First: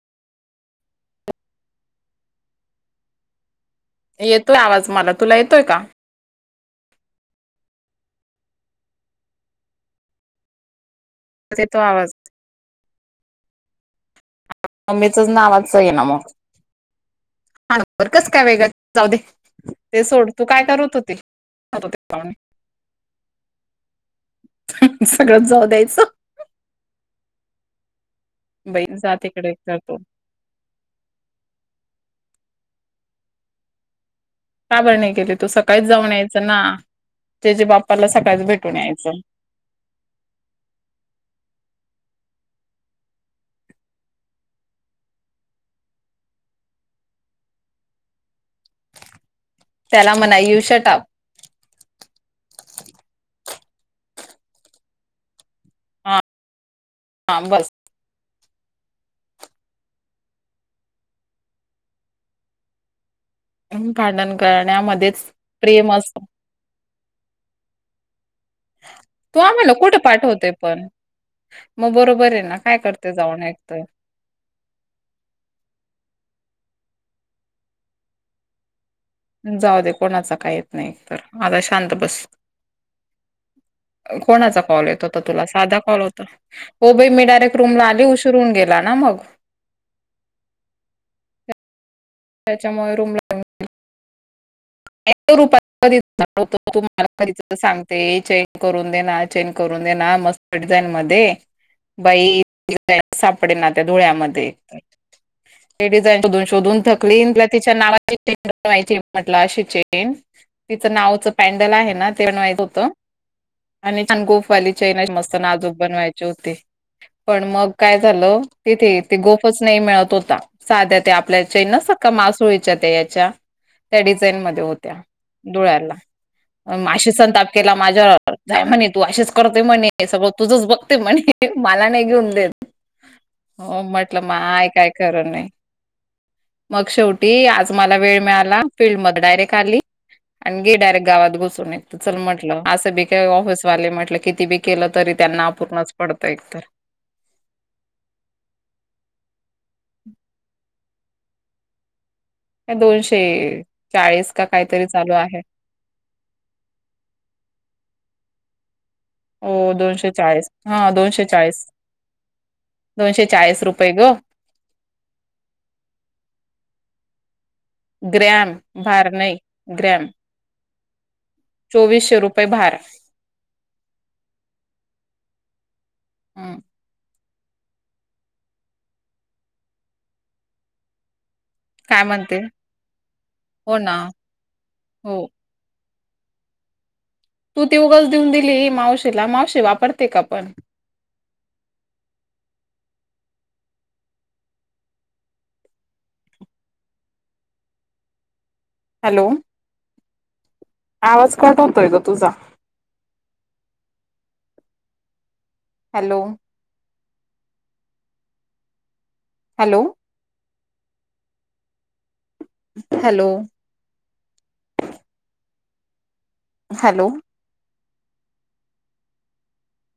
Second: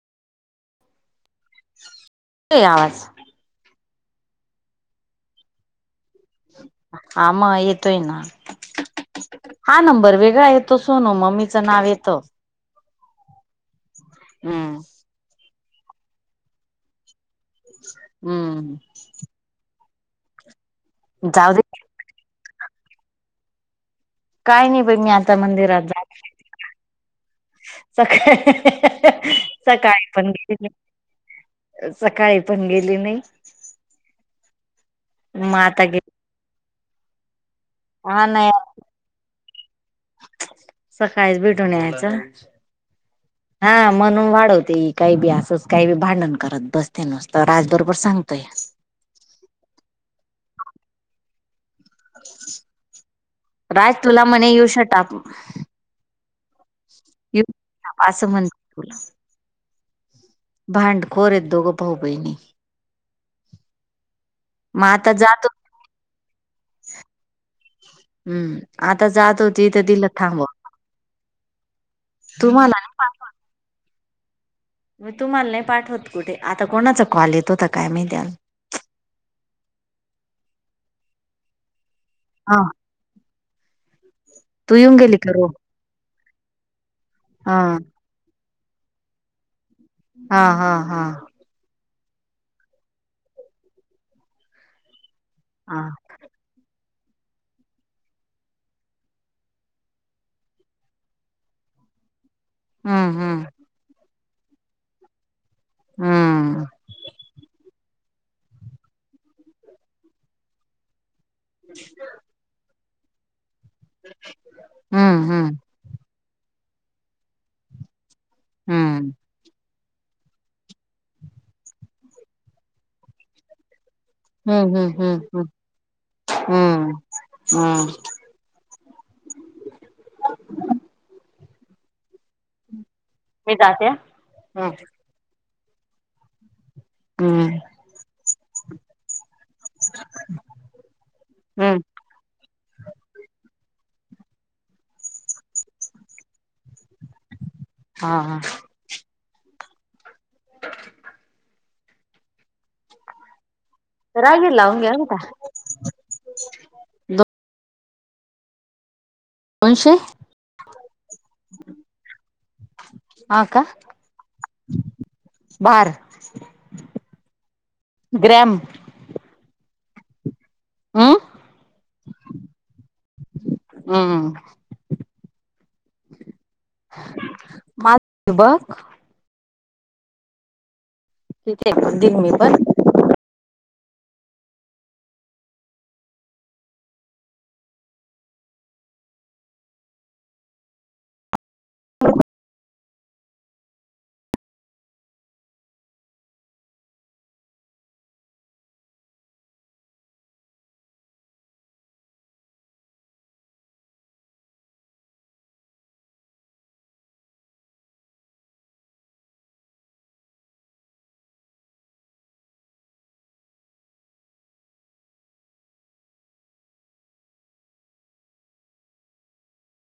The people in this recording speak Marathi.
ये आस येतोय आवाज मला. तुला येतोय का? हा मग येतोय ना. हा नंबर वेगळा आहे तो सोनू म्हणू मुलीच येतो नाव आवाज येतं. हम नावाच आहे ना मग कस काय वेगळ हम्म जाऊ दे. ते सोड तू काय करत होती. जाऊ दे काय नाही पण मी आता सगळं जाऊ मंदिरात द्यायचं जात [unintelligible] बाई जा सकाळी. तिकडे [unintelligible] करतो सकाळी पण गेली. सकाळी पण गेली नाही. का बर गेली तू मग सकाळीच आता गे जाऊन यायच ना त्याच्या बाप्पाला हा सकाळीच नाही भेटून यायचं. सकाळीच भेटूनू यायच. [unintelligible] हा म्हणून वाढवते काही बी अस काही बी भांडण करत बसते नसत राज बरोबर सांगतोय. त्याला म्हणा यु षटाप. राज तुला मणे येऊ शटाप. हा हा, असं बस शटाप म्हणते तुला. भांडखोर येत दोघं भाऊ बहिणी ह भांडण मग आता करण्यामध्येच जातो प्रेम असत. हम्म आता तू जात होती आम्हाला तर कुठे तिला थांबव पाठवतेय पण. मग बरोबर आहे ना काय तुम्हाला नाही करते जाऊन ऐकतंय. मग तुम्हाला नाही पाठवत कुठे आता कोणाचा कॉल येत होता काय माहित आता जाऊ दे कोणाचा काही येत नाही तर आता शांत बस. हा कोणाचा तू कॉल येऊन येत गेली होता का तुला रो साधा कॉल होता. ओबे मी डायरेक्ट हा रूमला आली उशीरून गेला ना मग हा हा हा त्याच्यामुळे रूमला रूपा हा दीदी तू मला कधीच सांगते चेंज करून देना चेंज करून देना मस्त डिझाईन मध्ये बाई हम्म हम्म सापडे ना त्या धुळ्यामध्ये मी डिझाइन शोधून हम्म शोधून थकली तिच्या नावा म्हटली तिच्या नावाची चेन तिचं नावच पॅन्डल आहे ना तेन माहित होत. आणि छान गोफवाली चेन हम्म मस्त हम्म नाजूक बनवायचे होते पण मग काय झालं तिथे ते हम्म गोफच नाही मिळत होता साध्या आपल्या चेन नसतात का मासोळी त्याच्या त्या डिझाइन हम्म होत्या हम्म धूळ्याला हम्म हम्म हम्म असा संताप केला हम्म माझ्यावर जाय म्हणे तू असेच करते म्हणे सगळं तुझंच बघते म्हणे मला नाही घेऊन देत. मी हो जाते हा. म्हटलं माय हम्म काय खर नाही मग शेवटी हम्म आज मला वेळ मिळाला फील्ड मधे डायरेक्ट खाली आण गी डायरेक्ट गावात घुसून हम्म येत चल म्हटलं. असं बी काय ऑफिसवाले म्हटलं किती बी केलं तरी त्यांना अपूर्णच पडतं एकतर. हा ह, [inaudible] [inaudible] दोनशे चाळीस का रागीर लावून काहीतरी घ्या चालू बेटा आहे. हो दोनशे चाळीस हा दोनशे चाळीस दोनशे चाळीस रुपये ग भार ग्रॅम. भार नाही ग्रॅम हम्म. चोवीशे रुपये भारा. हम्म. हम्म मात, बघ. किती काय दिल मी म्हणते, पण हो ना, हो. तू ती उगच देऊन दिली मावशीला मावशी वापरते का पण? हॅलो. आवाज कट होतोय ग तुझा? हॅलो. हॅलो. हॅलो. हॅलो.